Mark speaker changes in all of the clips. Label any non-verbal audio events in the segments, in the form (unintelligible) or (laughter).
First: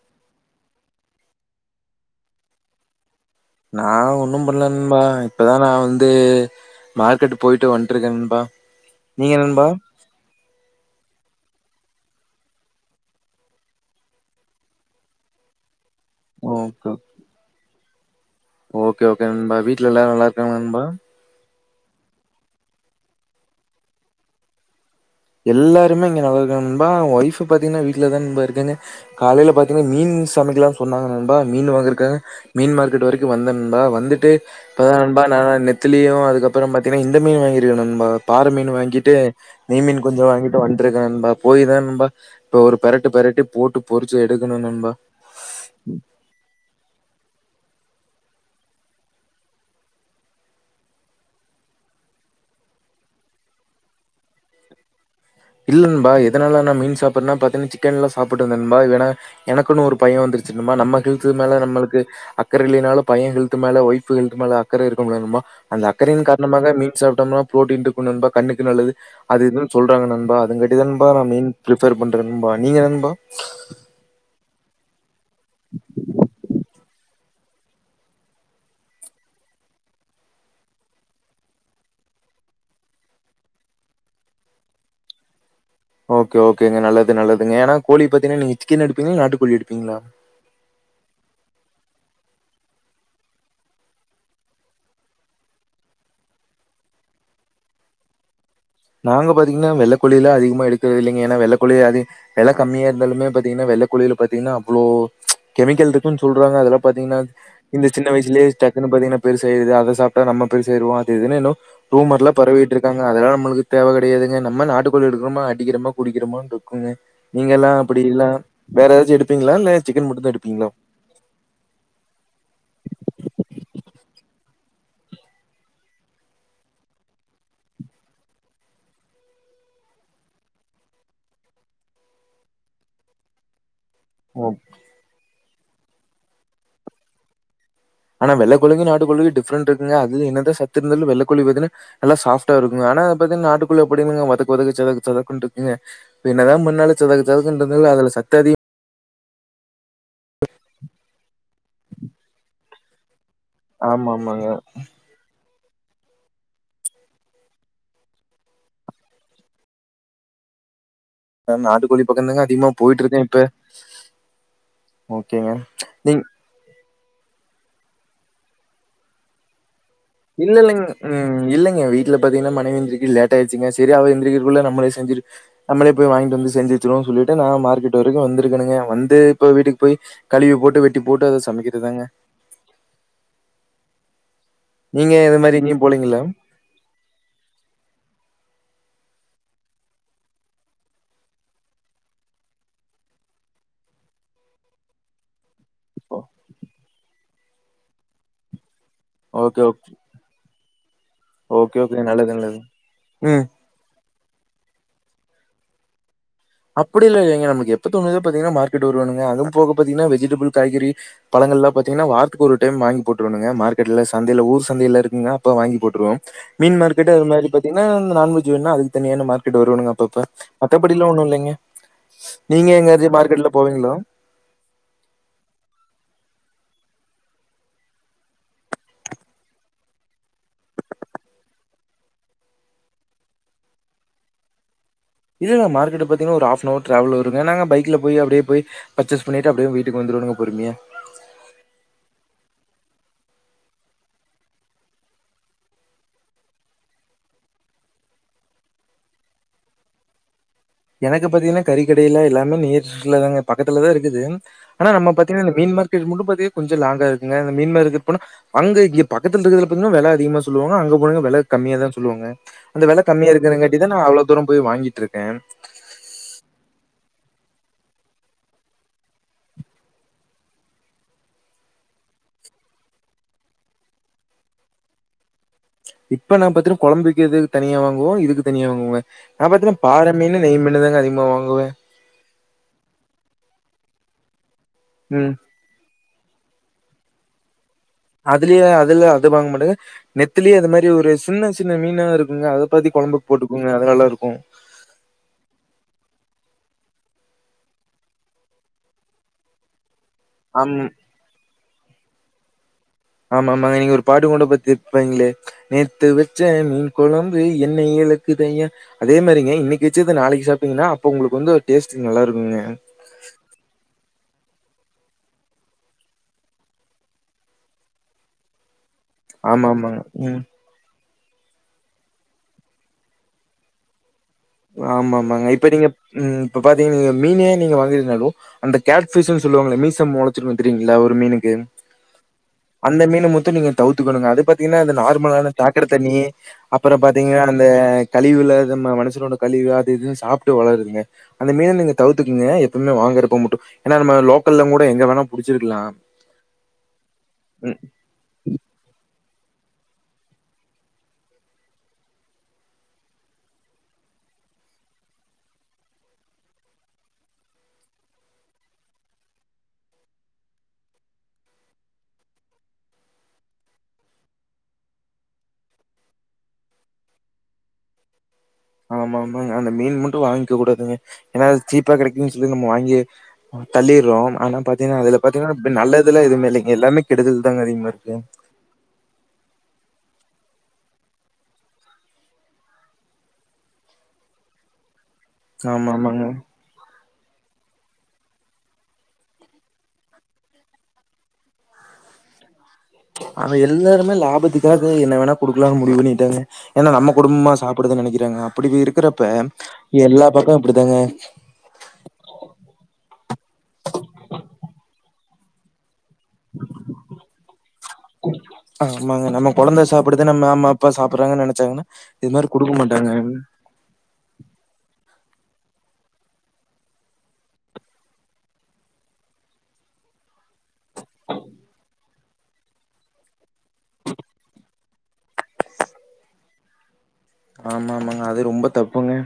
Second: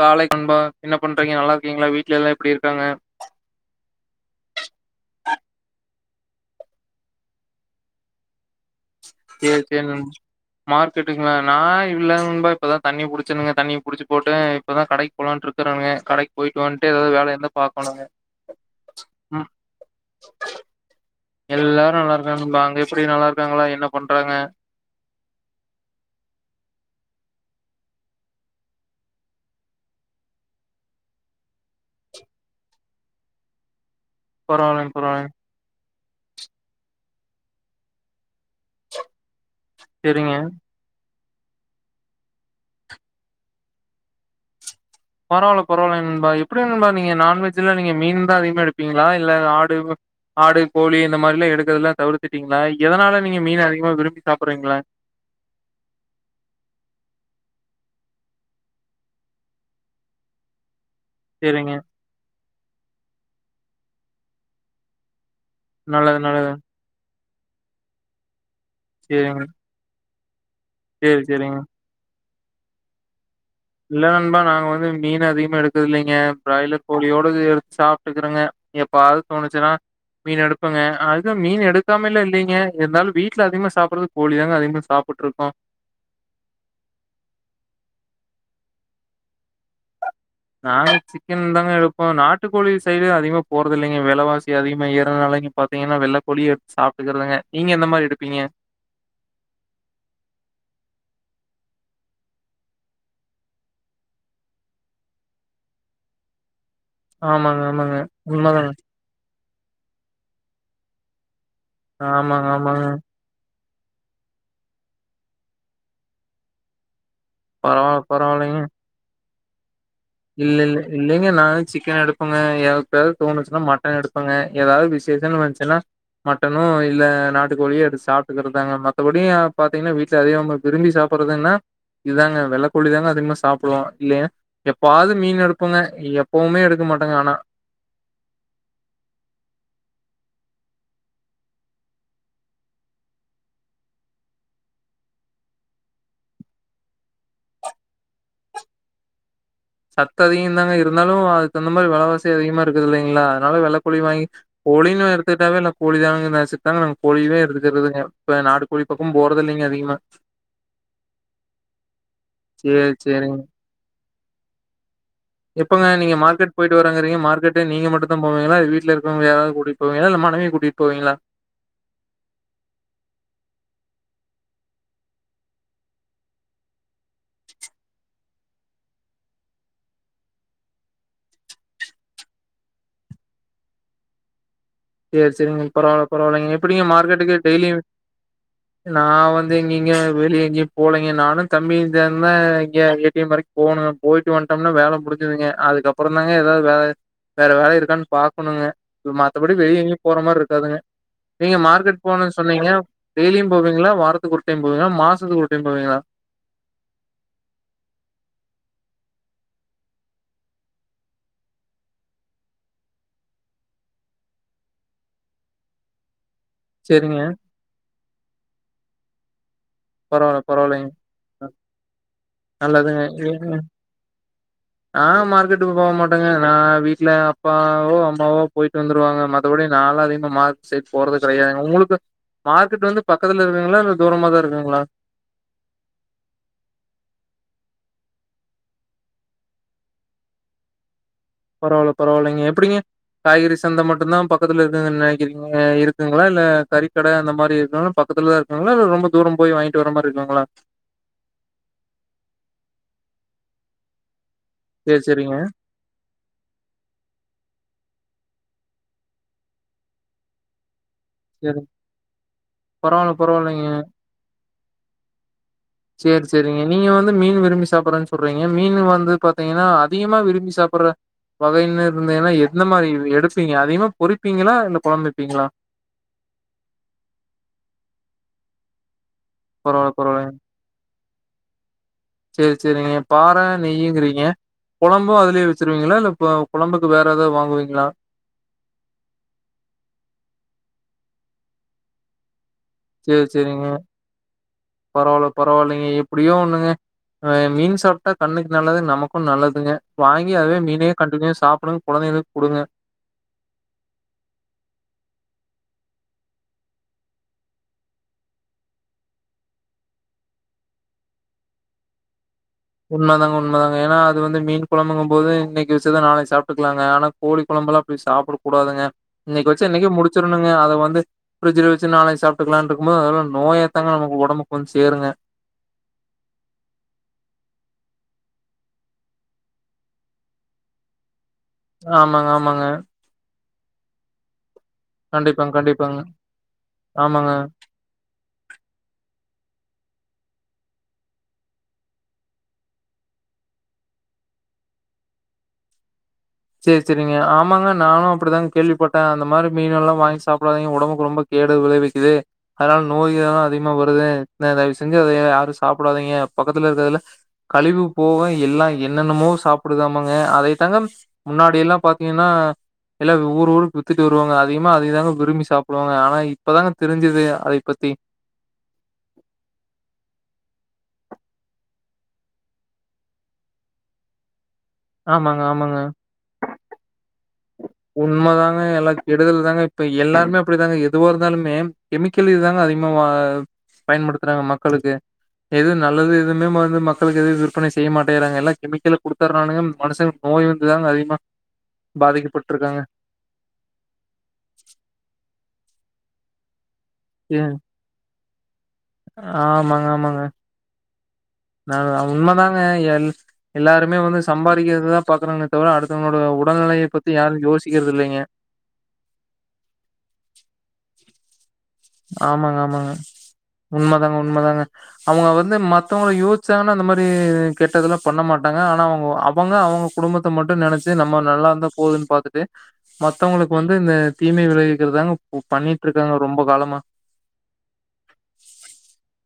Speaker 1: காலை நண்பா என்ன பண்றீங்க நல்லா இருக்கீங்களா வீட்லலா எப்டி இருக்காங்க
Speaker 2: நான் ஒன்னும் பண்ணல நண்பா இப்பதான் நான் வந்து மார்க்கெட் போயிட்டு வந்துருக்கே நண்பா நீங்க
Speaker 1: செரி
Speaker 2: நண்பா
Speaker 1: செரி நண் மார்க்கெட்டுங்கள நான் இல்ல‌ நண்பா இப்பதான் தண்ணி புடிச்சுங்க தண்ணி புடிச்சி போட்டு இப்பதான் கடைக்கு போலான்டு இருக்கறாங்க
Speaker 2: ஓகே ஓகே ஓகே நண்பா வீட்ல எல்லாரும் நல்லா இருக்காங்ள நண்பா
Speaker 1: எல்லார்ரு நல்லாருக்காங்கபா அங்க எப்டி நல்லாருக்காங்களா என்ன பண்றாங்க
Speaker 2: எல்லாருமே இங்க நல்லா இருக்காங் நண்பா ஒய்ஃப்பு பாத்திங்னா வீட்லதா நண்பா இருக்காங்க காலைல பாத்தின்னா மீன் சமைக்கலான் சொன்னாங்கா நண்பா மீனு வாங்குரக்காக மீன் மார்க்கெட் வரைக்குவந்தெ நண்பா வந்துட் டு இப்பதா
Speaker 1: பரவாயில்லைங்க
Speaker 2: நண்பா
Speaker 1: பரவாயில்லைங்க
Speaker 2: நா நித் திலியு அதுக்கப்பறொ பார்த்தினா இந்த மீன் வாங்கியிருக்க நண்பா பாற மீனு வாங்கிட்டு நெய் மீன் தோ
Speaker 1: செரிங்க
Speaker 2: வாங்கிட்டு வந்ட்ருக்கே நண்பா போய் தா நண்பா இப்ப ஒரு பெரட்டு பெரட்டி போட்டு பொறிச்சி எடுக்கணு நண்பா
Speaker 1: பரவால பரவாலை நண்பா எப்டி நண்பா நீங்க நான்வெஜ்ஜுல்ல நீங்க மீன் தா அதிகமா எடுப்பிங்களா இல்ல ஆடு ஆடு கோழி இந்த மாரிலா எடுக்குறதுலா தவுர்த்துட்டிங்ளா எதனால நீங்க மீன் அதிகமா விரும்பி சாப்புட்றிங்கள
Speaker 2: இல்ல நண்பா எதனால நான் மீன் சாப்புட்னா பாத்தினா சிக்கன்லா சாப்பிட்டுந்தே நண்பா வேணா எனக்குன்னு ஒரு பையெ வந்துருச்சு நண்பா நம்ம ஹெல்த்து மேல
Speaker 1: செரிங்க
Speaker 2: நம்மளுக்கு அக்கர இல்லைனாலு பையெ ஹெல்த் த்து மேல ஒய்ஃப்பு ஹெல்த்து மேல அக்கற இருக்குமுல நண்பா அந்த
Speaker 1: நல்லது
Speaker 2: அக்கரையின்
Speaker 1: நல்லது
Speaker 2: காரணமாக மீன் சாப்டம்னா புரோட்டின் டிக்கு நண்பா கண்ணுக் நல்லது
Speaker 1: செரிங்க
Speaker 2: அது இதுன் சொல்றாங்க நண் பா அதுங்க இதன்பா நா
Speaker 1: சேரி
Speaker 2: மெயின்
Speaker 1: செரிங்க
Speaker 2: பிரிப்பர் பண் ட்ரண்பா நீங்க நண்பா
Speaker 1: இல்ல நண்பா நாங்க வந் மீன் அதிகமா எடுத்தது இல்லைங்க பிராய்லர் கோழியோட எ சாப்பிட்டுக்கறதுங்க எப்பவாவது தோணுச்சுன்னா மீன் எடுப்புங்க அதுவும் மீன் எடுக்காமெல்லா இல்லலைங்க இருந்தாலும் வீட்டுல அதிகமா சாப்பிடறது கோழி தாங்க அதிகமா சாப்பிட்டு இருக்கோம்
Speaker 2: ஓகே ஓகேங்க நல்லது நல்லதுங்க ஏன்னா கோழி பாத்தீங்கன்னா நீ சிக்கன் எடுப்பீங்களா நாட்டு கோழி எடு
Speaker 1: நாங்க சிக்கன் தாங்க எடுப் இப்போ நாட்டுக்கோழி சைடு அதிகமா போறது இல்லைங்க விலைவாசி அதிகமா ஏறதுனால நீங்க பார்த்தீங்கன்னா வெள்ளைக்கோழியே எடுத்து சாப்பிட்டுக்கறதுங்க நீங்க எந்த மாதிரி எடுப்பீங்க
Speaker 2: நாங்க பாத்தீங்கன்னா வெள்ளக்கோழி அதிகமா எடுத்தது இல்லைங்க ஏன்னா வெள்ளைக்கோழில அதிக வில கம்மியா இருந்தாலுமே பாத்தீங்கன்னா வெள்ளக் கோழில பாத்தீங்கன்னா அவ்வளோ கெமிக்கல் இருக்குன்னு சொல்றாங்க அதெல்லாம் பாத்தீங்கன்னா
Speaker 1: ஆமாங்க,
Speaker 2: இந்த
Speaker 1: ஆமாங்க.
Speaker 2: சின்ன வயசலயே
Speaker 1: உண்மதாங்க.
Speaker 2: டக்கு பாத்தீங்கன்னா பெருசு அதை சாப்பிட்டா நம்ம பெருசு ஆய்ருவோம் அது இதுனு ரூமர்லெலாம்
Speaker 1: ஆமாங்க,
Speaker 2: பரவிட்டு
Speaker 1: ஆமாங்க.
Speaker 2: இருக்காங்க அதெல்லாம் மனசுக்கு தேவை கிடையாதுங்க நம்ம நாட்டு கோழி எடுக்கிறோமோ அடிக்கிறோமோ குடிக்கிறோமோனு இருக்குங்க நீங்க எல்லாம் அப்படி
Speaker 1: பரவால்ல,
Speaker 2: இல்லாம்
Speaker 1: பரவால்லைங்க.
Speaker 2: வேற ஏதாச்சும் எடுத்து பப்பிங்களா (unintelligible)
Speaker 1: இல்ல இல்ல இல்லைங்க நான் சிக்கன் எடுப்பேங்க எப்பாயாச்சும் தோணுச்சுன்னா மட்டன் எடுப்பேங்க ஏதாவது வந்துச்சுன்னா மட்டனோ இல்ல நாட்டு கோழியோ எடுத்து சாப்பிட்டுக்கறதாங்க மத்தபடி பாத்தீங்கன்னா வீட்டுல அதே விரும்பி சாப்படுறதுன்னா இதுதாங்க வெள்ளக்கோழி தாங்க அதிகமா சாப்பிடுவோம்
Speaker 2: ஓ
Speaker 1: மீன் எடுப்போங்க எப்பவுமே எடுக்க மாட்டோங்க ஆனா
Speaker 2: ஆனா வெள்ளைக்கோழிக்கும் நாட்டுக்கோழிக்கும் டிஃப்ரெண்ட் இருக்குங்க அதுல என்னதான் சத்து இருந்தாலும் வெள்ளக்கோழி பாத்தோம்ன்னா நல்லா சாஃப்டா இருக்கும் ஆனா அது நாட்டுக்கோழி அப்படியில்லைங்க வதக்க வதக்க சதக்கு சதக்கு இருக்குங்க என்னதான் பன்னாலும் சதக்கு சதக்கு இருந்தாலும் அதுல சத்து அதிகம்
Speaker 1: சத்து அதிகம் தாங்க இருந்தாலும் அந்த மாதிரி வெல வாசி அதிகமா இருக எடுக்கறது இல்லைங்களா அத வெள்ளக்கோழி
Speaker 2: ஆமா
Speaker 1: வாங்கி
Speaker 2: ஆமாங்க
Speaker 1: கோழின்னு எடுத்துகிட்டாவே கோழிதாங்க நினச்சு தாங்க நாங்க கோழியவே எடுத்துக்குறதுங்க இப்ப நாட்டு கோழி பக்கம் போறதே இல்லைங்க அதிகமா
Speaker 2: ஆ நாட்டுக்கோழி பக்கதாங்க அதிகமா
Speaker 1: சேரி
Speaker 2: போயிட்டு இருக்கேன்
Speaker 1: சேரிங்க
Speaker 2: இப்ப ஓகேங்க
Speaker 1: எப்பங்க நீங்க
Speaker 2: நீங்
Speaker 1: மார்கெட் போயிட்டு வரங்க சரிங்க மார்கெட் நீங்க மட்டும்தான் போவீங்களா இல்ல வீட்டுல இருக்கறவங்க யாராவது குடிட்டு
Speaker 2: இல்ல இல்ல இல்லங் இல்லைங்க வீட்டுல பாத்தீங்கன்னா மனைவி எந்திரிக்க லேட் ஆயிடுச்சுங்க சரி அவ எந்திரிக்கிரதுக்குள்ள நம்மளே செஞ்சு நம்மளே போய் வாங்கிட்டு வந்து செஞ்சு வெட்சிருவோனு சொல்லிட்டு நா மார்க்கெட் வரைக்கும் வந்திருக்கனுங்க வந்து இப்ப வீட்டுக்கு போய் கழுவி போட்டு வெட்டி போட்டு அத சமைக்கிறதுதாங்க
Speaker 1: சரி
Speaker 2: மாரி
Speaker 1: சரிங்க
Speaker 2: எங்கேயும்
Speaker 1: பரவால
Speaker 2: போலீங்களா
Speaker 1: பரவாலைங்க எப்படிங்க மார்க்கெட்டுக்கு டெய்லி நான் வந்து எங்கேங்க வெளியே எங்கயும் போகலைங்க நானும் தம்பியும் இங்க ஏடிஎம் வரைக்கும் போகணும் போயிட்டு வந்துட்டோம்னா வேலை முடிச்சிதுங்க அதுக்கப்புறம் தாங்க ஏதாவது வேலை வேற வேலை இருக்கான்னு பாக்கணுங்க அப்படி
Speaker 2: ஓகே
Speaker 1: வெளியே
Speaker 2: ஓகே
Speaker 1: எங்கேயும் போற மாதிரி இருக்காதுங்க நீங்க
Speaker 2: ஓகே
Speaker 1: மார்கெட்
Speaker 2: ஓகே நல்லது
Speaker 1: போனது
Speaker 2: நல்லது
Speaker 1: சொன்னீங்க
Speaker 2: ம்
Speaker 1: டெய்லியும் போவீங்களா வாரத்துக்கு ஒரு டைம் போவீங்களா மாசம் வாரத்துக்கு ஒரு டைம் போவீங்களா
Speaker 2: அப்படியெல்லாம் இல்லைங்க நமக்கு எப்போ தோணுதோ பாத்தீங்கன்னா மார்கெட் வருவேனுங்க அதுவும் போக பாத்தீங்கன்னா வெஜிடபிள் காய்கறி பழங்கள்லாம் பாத்தீங்கன்னா வாரத்துக்கு ஒரு டைம் வாங்கி போட்டுருவேனுங்க மார்க்கெட்டுல சந்தையில ஊர்சந்தையில இருக்குங்க அப்ப வாங்கி போட்டுருவோம் மீன் மார்க்கெட்
Speaker 1: சரிங்க.
Speaker 2: அது மாதிரி பாத்தீங்கன்னா நான்வெஜி வேண்ணா அதுக்கு தனியான மார் கிட்டு வருவணுங்க அப்பப்ப
Speaker 1: பரவால்ல, பரவால்லங்க.
Speaker 2: மற்றபடிலா ஒண்ணு இல்லைங்
Speaker 1: நல்லதுங்க ம்கு
Speaker 2: போவீங்களா?
Speaker 1: ஆஹ் மார்க்கெட்டுக்கு போக மாட் டங்க நா வீட்ல அப்பாவோ அம்மாவோ போய்ட்டு வந்துருவாங்க மத்தபடி நாலா அதிகமாக மார்க் சைட் போறது கிடையாதுங் உங்களுக்கு மார்க்கெட் வந்து பக்கத்துல இருக்குங்களா இல்ல தூரமா தா இருக்குங்க களா
Speaker 2: இல்லல மார்க்கெட்டு பாத்திங்னா ஒரு ஆஃப்பனவர் ட்ராவல் வருங்க நாங்க பைக்ல பொய் அப்டியே பொய் பர்ச்சேஸ் பண்ணிட்டு அப்டியே வீட்டுக்கு வந்துருவணுங்க பொறுமியா
Speaker 1: பரவால பரவாலைங்க எப்டிங்க காய்கறி சந்த மட்டுந்தா பக்கத்துல இருக்குங்கன் நினைக்கிறிங்க இருக்குங்ளா இல்ல கறிக்கட அந்த மாரி இருக்கு பக்கத்துலதா இருக்குங்ளா இல்ல ரொம்ப தூரம் போய் வாங்கிட்டு வரமாரி இருக்குங்களா
Speaker 2: எனக்கு பாத்திங்னா கறிக்கடையில எல்லாமே நியர்ஸ்ல தாங்க பக்கத்துலதா இருக்குது ஆனா
Speaker 1: சேரி
Speaker 2: நம்
Speaker 1: சேரிங்க
Speaker 2: பாத்திங்கனா இந்த மீன் மார்க்கெட் மட்டு பாத்திக கொஞ்சொ லாங்கா இருக்குங்க இந்த மீன் மார்க்கெட் போனா அங்க இங்க பக்கத்துலருக்கதுல பாத்திங்னா வெல அதிகமா சொல்லுவாங்க அங்க போனிங்னா வெல
Speaker 1: சேரி
Speaker 2: கம்மியா தான் சொல்லுவாங்க அந்த வெல
Speaker 1: பரவால்ல
Speaker 2: கம்மியா
Speaker 1: பரவால்லைங்க
Speaker 2: இருக்குறங்காட்டி தா நா அவ்ளோ தூரம் பொய் வாங்கிட்ருக்கே
Speaker 1: சேரி சேரிங்க நீங்க வந் து மீன் விரும்பி சாப்புட்றன் சொல்றிங்க மீனு வந்து பாத்திங்கனா அதிகமா விரும்பி சாப்புட்ற வகைன்னு இருந்தேனா எந்த மாரி எடுப்பிங்க அதிகமா பொறிப்பிங்களா இல்ல கொழம்பு வப்பிங்ளா
Speaker 2: இப்ப நான் பாத்தினா கொழம்பு வைக்கதுக் தனியா வாங்குவோ இதுக்கு தனியா வாங்குவங்க நா பாத்தினா
Speaker 1: பரவால்ல,
Speaker 2: பாறமீனு நெய் மீனுதாங்க அதிக வா ங்குவவே
Speaker 1: செர் செரிங்க பாற நெய்யுங்கிறீங்க கொழம்பும்
Speaker 2: ம்.
Speaker 1: அதுலயே வச்சிருவங்கள இல்ல இப்ப கொழம்புக்கு வேற ஏதாவது வாங்குவீங்களா
Speaker 2: அதுலயே அதுல அது வாங்க மாட்டேங்க நெத்திலி அது மாரி ஒரு சின்ன சின்ன மீனா இருக்குங்க அத பத்தி
Speaker 1: சேரி,
Speaker 2: குழம்புக்கு
Speaker 1: சேரிங்க.
Speaker 2: போட்டுக்கோங்க அது நல்லா இருக்கூ
Speaker 1: எப்டியோ ஒண்ணுங்க மீன் சாப்ட்டா கண்ணுக்கு நல்லது நமக்கும் நல்லதுங்க வாங்கி அதுவே
Speaker 2: ஆமா.
Speaker 1: மீன கண்டினியூ சாப்பிடணு கொழந்தைங்களுக்கு கொடுங்க
Speaker 2: ஆமா ஆமாங்க நீங்க ஒரு பாட்டு கொண்ட பத்திப்பீங்களே நேற்று வச்ச மீன் குழம்பு எண்ணெய் இலக்கு தையா அதே மாதிரிங்க இன்னைக்கு வச்சது நாளைக்கு சாப்பீங்கன்னா அப்ப உங்களுக்கு வந்து ஒரு டேஸ்ட் நல்லா இருக்கூ
Speaker 1: உண்மதாங்க உண்மதாங்க ஏன்னா அது வந்து மீன் கொழம்புங்க போது இன்னைக்கு வெச்சு தான் நாளை சாப்பிட்டுக்கலாங்க ஆனா கோழிகொழம்புலாம் அப்டி சாப்பிட கூடாதுங்க இன்னைக்கு வச்சு
Speaker 2: ஆமா,
Speaker 1: இன்னைக்கு
Speaker 2: ஆமாங்க. ம்.
Speaker 1: முடிச்சிருனுங்க அத வந்து பிரிட்ஜ் வச்சு நாளை சாிட்டுக்கலாம்னு இருக்கும் போதுல்ல நோயா தாங்க நம்ம ஒடம்புக்கு
Speaker 2: ஆமா ஆமாங்க இப்ப நீங்க இப்ப பாத்தீங்க நீங்க மீன் நீங்க வாங்க இருந்தாலு அந்த கேர் பிஷ் சொல்லுவாங்க மீச மொலச்சு இருக்கூ தெரியங்களா ஒரு மீன
Speaker 1: ஆமாங்க ஆமாங்க
Speaker 2: அந்த மட்டு நீங்க தவித்துக்கணங்க அத பத்தி அ நார்மலான
Speaker 1: கண்டிப்பாங்க,
Speaker 2: சாக்டை
Speaker 1: கண்டிப்பாங்க.
Speaker 2: தண்ணி அப்புறம்
Speaker 1: ஆமாங்க.
Speaker 2: பாத்தீங்கன்னா அந்த கழிவுல மனசனோட கழிவு அது இதுன்னு சாப்பிட்டு வளருதுங்க அந்த மீன் நீங்க தவ்த்தக்கீங்க எப்பவுமே வாங்கறப்போ மட்டும் ஏன்னா நம்ம லோக்கல்லலாம் கூட எங்க வேணா புடிச்சிருக்கலாம்
Speaker 1: செரி செரிங்க ஆமாங்க நானும் அப்படிதான்ங்க கேள்விப்பட்டே அந்த மாரி மீன எல்லாம் வாங்கி சாப்பிடாதீங்க ஒடம்புக்கு ரொம்ப கேடு விளைவிக்குது அதனால நோய்கள் எல்லாம் அதிகமா வருது தயவு செஞ்சு அதைய யாரும் சாப்பிடாதீங்க பக்கத்துல இருக்கறதுல கழிவு போக எல்லாம் என்னென்னமோ சாப்பிடதாமங்க அதைத்தாங்க முன்னாடி எல்லாம் பாத்தீங்கன்னா எல்லாம் ஊர் ஊருக்கு வித்துட்டு வருவாங்க அதிகமா அதிகதாங்க விரும்பி சாப்பிடுவாங்க ஆனா இப்பதாங்க தெரிஞ்சுது அதை பத்தி
Speaker 2: ஆமா ஆமா அந்த மீன் மட்டும் வாங்கிக்க கூடாதுங்க ஏன்னாது சீப்பா கெடைக்குன்னு சொல்லி நம்ம வாங்கி தள்ளிடுறோ ஆனா பாத்தீங்கன்னா அது
Speaker 1: ஆமாங்க
Speaker 2: பாத்தீங்கன்னா இ நல்லதுல்லாம் இதும இலங்க எல்லாமே கெடூது
Speaker 1: உண்ம தாங்க எல்லாம் கெடுதல் தாங்க இப்ப எல்லாருமே அப்டிதாங்க எதுவா இருந்தாலுமே கெமிக்கல் இதாங்க அதிகமா பயன்படுத்துறாங்க மக்களுக்கு எது
Speaker 2: ஆமா
Speaker 1: நல்லது
Speaker 2: ஆமாங்க
Speaker 1: எதுவுமே வந்து மக்க மக்களுக்கு எவும் விற்பனை செய்ய மாட்டேறாங்க எல்ல கெமிக்கல் கொடுத்தனால மனுச நோய் வந்துதாங்க அதிகமா பாதிக்கப்பட்
Speaker 2: ஆமா எல்லாருமே லாபத்துக்காக என்ன வேணா கொடுக்கலாம்னு முடிவு பண்ணிட்டாங்க என்ன நம்ம
Speaker 1: ஏ
Speaker 2: குடும்பமா சாப்டுதுன்ன நைக்க ஜங்கா
Speaker 1: ஆமாங்க ஆமாங்க
Speaker 2: இப்படித்தாங்க
Speaker 1: நான் உண்மை தாங்க எல் எல்லாருமே வந்து சம்பாதிக்கிறிறதுதான் பாக்குறேங்க தவிர அடுத்தவ இல்லைங்க
Speaker 2: ஆமாங்க நம்ம குழந்தை சாப்டுது நம்ம மாமா அப்பா சாப்ப ப்படிரான்ங்க
Speaker 1: ஆமாங்க ஆமாங்க உண்மை தாங்க உண்மை தாங்க அவங்க வந்து மத்தவங்க யோசிச்சாங்கன்னா அந்த மாரி கெட்டதெல்லாம் பண்ண மாட்டாங்க ஆனா அவங்க அவங்க அவங்க குடும்பத்தை மட்டும் நினைச்சு நம்ம நல்லா இருந்தா போகுதுன்னு பாாரத்துட்டு மத்தவங்களுக்கு வந்து இந்த தீமை விளைவிக்கிறதாங்க பண்ணிட்டு இருக்காங்க ரொம்ப காலமா
Speaker 2: ஆமா ஆமாங்க அது ரொம்ப தப்புங்க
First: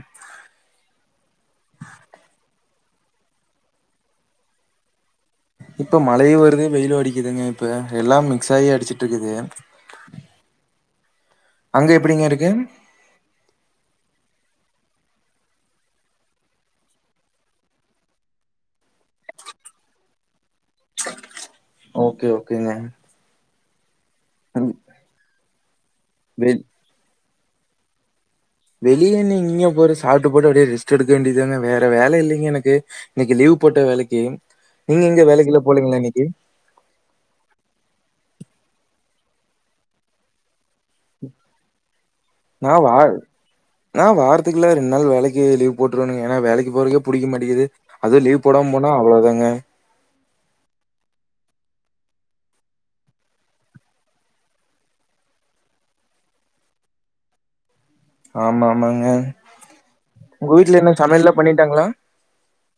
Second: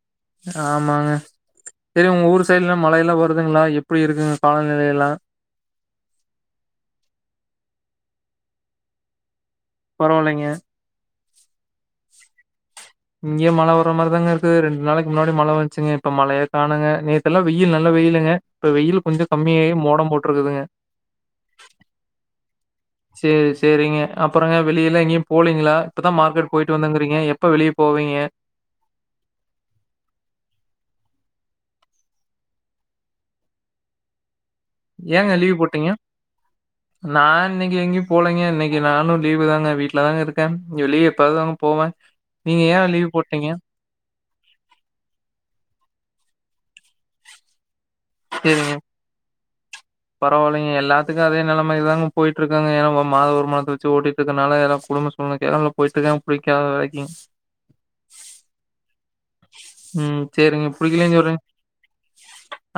Speaker 1: ஆமாங்க சரி உங்க ஊரு ல மழையல்லாம் வருதுங்களா எப்படி இருக்குங்க காலநிலைய எல்லாம்
Speaker 2: இப்ப மழைய வருது வெயில்ம் அடிக்குதுங்க இப்ப எல்லாம் மிக்ஸ் ஆகி அடிச்சிட்டு இருக்குது
Speaker 1: பரவால்லைங்க
Speaker 2: அங்க எப்படிங்க இருக்கு
Speaker 1: இங்கயே மழை வர்ற மாரிதாங்க இருக்குது ரெண்டு நாளைக்கு முன்னாடி மழை வந்துச்சுங்க இப்ப மழையே காணுங்க நேத்தெல்லாம் வெயில் நல்லா வெயிலுங்க இப்ப வெயில் கொஞ்சம் கம்மியாகி மோடம் போட்டுருக்குதுங்க
Speaker 2: ஓகே ஓகே க்கங்க
Speaker 1: சரிங்க அப்புறங்க வெளில எங்கய போலீங்களா இப்பதான்
Speaker 2: வெ
Speaker 1: மார்க்கட் போயிட்டு வந்துங்கீங்க இப்ப வெளியே போவீங்க
Speaker 2: வெளியே நீ இங்க போற சாப்பிட்டு போட்டு அப்படியே ரெஸ்ட் எடுக்க வேண்டியதுதாங்க வேற வேலை இல்லைங்க எனக்கு இன்னைக்கு லீவ் போட்ட வேலைக்கு நீங்க எங்க
Speaker 1: ஏங்க லீவு்
Speaker 2: வேலைக்குலா
Speaker 1: போட்டீங்க
Speaker 2: போலீங்களா இன்னைக்கு
Speaker 1: நான் இன்னைக்கு எங்கி போலங்க இன்னைக்கு நானும் லீவு் தாங்க வீட்டுல தாங்க இருக்கேன் வெளிய எப்பயாவதுதாங்க போவேன். நீங்க
Speaker 2: நான் வா
Speaker 1: ஏன் லீவ் போட்டீங்க?
Speaker 2: நான் வாரத்துக்குல ரெண்டு நாள் வேலைக்கு லீவ் போட்டுவிடுவானுங்க ஏன்னா வேலைக்கு போறக்கே புடிக்க மாட்டிது அதுவும் லீவ் போடாம
Speaker 1: சேரிங்க.
Speaker 2: போனா அவ்வளவு தாங்க
Speaker 1: அப்பிடிதாங்க போயிட்டு இருக்காங்க ஏன்னா மாத ஒருமானதத்தை வச்சு ஓட்டிட்டு இருக்கனால எல்லாம் குடும்பம் சொல்லண கேல போயிட்டு இருக்காங்க பிடிக்காத வேலைக்கும்
Speaker 2: ஆமா ஆமாங்க
Speaker 1: உம்
Speaker 2: உங்க
Speaker 1: சரிங்க
Speaker 2: வீட்ல என்ன
Speaker 1: புடிக்கலன்னு
Speaker 2: சமையல்லாம்
Speaker 1: சொல்றேங்க
Speaker 2: பண்ணிட்டாங்களா?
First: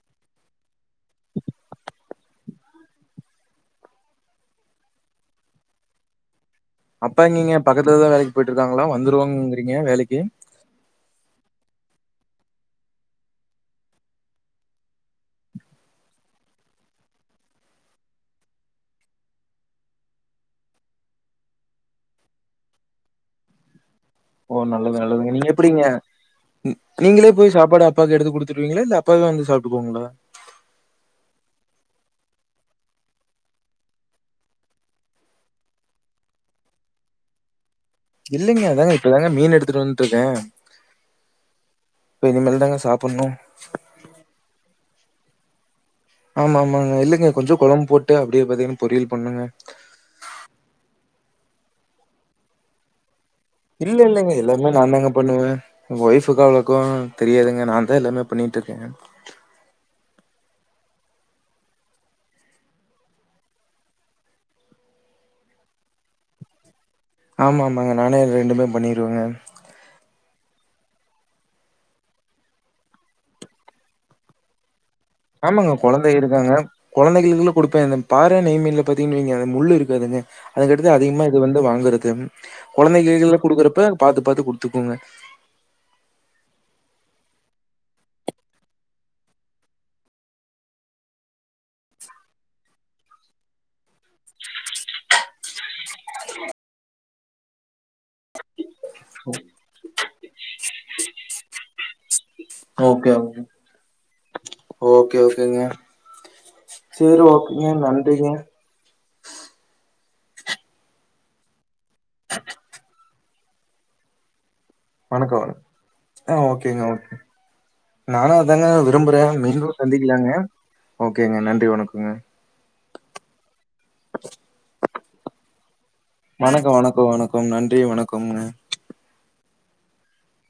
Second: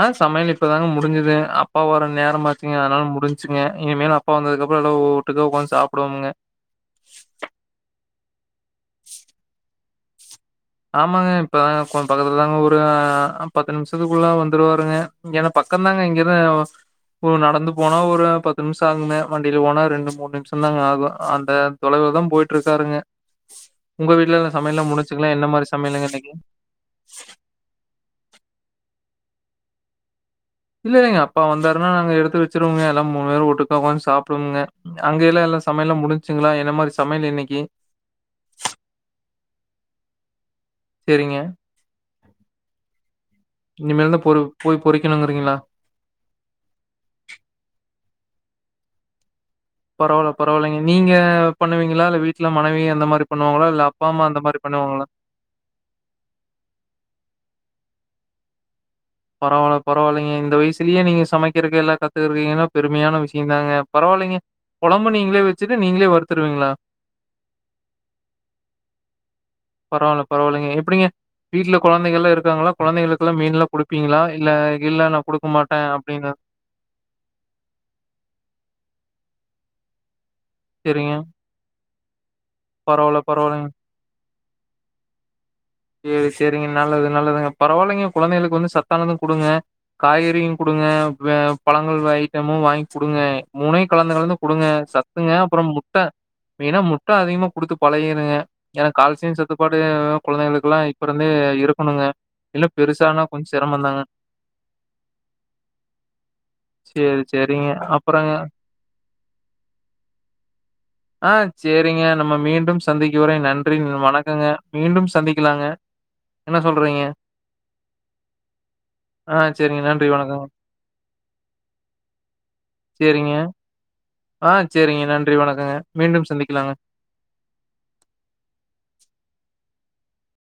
Speaker 1: ஆஹ் சமையல் இப்பதாங்க முடிஞ்சது அப்பா வர நேரமாச்சக்கங் அதனால முடிஞ்சுங்க இன மேல அப்பா வந்ததுக்ககு அப்புறம் எல்லோரும் ஒட்டுக்கா உட்காந்து சாப்பிடுவாங்க
Speaker 2: அப்பாங்கங்க பக்கத்துல தான் வேலைக்கு போயிட்டு இருக்காங்களா வந்துருவங்கிறீங்க வேலைக்கு எ
Speaker 1: ஆமாங்க இப்ப தாங்க கொ்ச பக்கத்துலதாங்க ஒரு பத்து நிமிஷத்துக்குள்ள வந்துருவாருங்க ஏன்னா பக்கம்்தாங்க இங்கரு நடந்து போனா ஒரு பத்து நிமிஷம் ஆகுங்க வண்டியில போனா ரெண்டு மூணு நிமிஷம் தாங்க ஆகும் அந்த தொலைவில்தான் போயிட்டு இருக்காருங்க உங்க வீட்ல
Speaker 2: ஓ!
Speaker 1: சமையல் எல்லாம்
Speaker 2: நல்லது,
Speaker 1: முடிஞ்சுச்சுங்களா
Speaker 2: நல்லதுங்க.
Speaker 1: என்ன
Speaker 2: நீங்க
Speaker 1: மாதிரி
Speaker 2: நீங்களே போய் சாப்பாடு அப்பாவுக்கு எடுத்து கொடுத்து செஞ்சிருவீங்களா அப்பாவே வந்து சாப்பிட்டுக்குவாங்களா
Speaker 1: இல்ல இல்லைங்க அப்பா வந்தாருன்னா நாங்க எடுத்து வச்சிருவங்க எல்லாம் மூணு பேரும் ஒட்டுக்கா உக்காந்து சாப்பிடுங்க அங்க எல்லாம் எல்லா சயல்லாம் எல்லாம் முடிஞ்சுங்களா என் மாதிரி சமையல் இன்னைக்கு
Speaker 2: இல்லைங்க அதாங்க இப்பதாங்க மீன் எடுத்துட்டு வட்டு இருக்கேன்
Speaker 1: சரிங்க.
Speaker 2: இப்ப இனிமேல் தாங்க சாப்பிடணும்
Speaker 1: இனிமேல் தான் போய் பொரிக் கணுங்கறீங்களா
Speaker 2: ஆமா ஆமாங்க இல்லைங்க கொஞ்சம் குழம்பு போட்டு அப்படியே பாத்தீங்கன்ன பொரியல் பண்ணுங்க
Speaker 1: பரவாயில்ல பரவாயில்லைங்க நீங்க பண்ணுவீங்களா இல்ல வீட்டுல மனைவி அந்த மாதிரி
Speaker 2: இல்ல இல்லைங்க எல்லாமே நான தாங்க பண்ணுவேன் வைஃப்க்கு அவ்வளக்கா தெரியாதுங்க நான் தான் எல்லாமே பண்ணிட்டுன் இருக்க
Speaker 1: பரவாயில்ல பரவாயில்லைங்க இந்த வயசுலயே நீங்க சமைக்கிறக்க எல்லா கத்துக்கக்கீங்கன்னும் பெருமையான விஷயம் தாங்க பரவாயில்லைங்க குழம்பு நீங்களே வச்சுட்டு நீங்களே வருத்துருவீங்களா
Speaker 2: ஆமா ஆமாங்க நானே ரெண்டுமே பண்ணிருவங்க
Speaker 1: பரவாயில்ல பரவாயில்லைங்க எப்படிங்க வீட்டுல குழந்தைகள் எல்லாம் இருக்காங்களா குழந்தைகளுக்குெல்லாம் மீன் எல்லாம் குடுப்பீங்களா இல்ல "இல்ல நான் குடுக்க
Speaker 2: ஆமாங்க
Speaker 1: மாட்டேன்"
Speaker 2: குழந்தை
Speaker 1: அப்படின்னு
Speaker 2: இருக்காங்க குழந்தைகளுக்கு கொடுப்பேன் பாரா நெய்மீன் பாத்தீங்கு வங்க முள்ளு இருக்கதுங்க அது கடுத்து
Speaker 1: சரிங்க.
Speaker 2: அதிகமா இது வந்து வாங்கறது த (unintelligible)
Speaker 1: பரவால்ல
Speaker 2: குழந்தைகல்லாம்
Speaker 1: பரவால்லைங்க.
Speaker 2: கொடுக்குறப்ப பாத்து பாத்து கொடுத்பேன் எத்துக்கோங்க
Speaker 1: சரி சரிங்க நல்லது நல்லதுங்க பரவாயில்லைங்க குழந்தைகளுக்கு வந்து சத்தானதும் கொடுங்க காய்கறியும் கொடுங்க பழங்கள் ஐட்டமும் வாங்கி கொடுங்க மூணே குழந்தைகும் கொடுங்க சத்துங்க அப்புறம் முட்டை மேய்னா முட்டை அதிகமா குடுத்து பழைகிருங்க என்னா கால்சியம் சத்துப்பாடு குழந்தைகளுக்கு எல்லாம் இப்ப இருந்தே இருக்கணுங்க இல்ல
Speaker 2: ஓகே
Speaker 1: பெருசானா
Speaker 2: ஓகே
Speaker 1: கொஞ்ச சிரமந்தாங்க
Speaker 2: ஓகே ஓகேங்க சேரி
Speaker 1: சேரிங்க
Speaker 2: ஓகேங்க நன்றிங்க
Speaker 1: அப்புறங்க ஆ ச் சேரிங்க நம்ம மீண்டும் சந்திக் இவரை நன்றி வணக்கங்க மீண்டும் சந்திக்
Speaker 2: வணக்கம், ஆ ஓகேங்க நானு அதாங்க விரும்புறே
Speaker 1: ஆ
Speaker 2: மீண்டு
Speaker 1: சேரிங்க நன்றி
Speaker 2: சந்திக்கலாங்க
Speaker 1: வணக்கங்க
Speaker 2: ஓகேங்க நன்றி வணக்கோங்க
Speaker 1: சேரிங்க ஆ ச் சேரிங்க நன்றி வணக்கங்க மீண்டும் சந்திக்கலாங்க
Speaker 2: வணக்கோ வணக்கோ வணக்கோ நன்றி வணக்கோங்க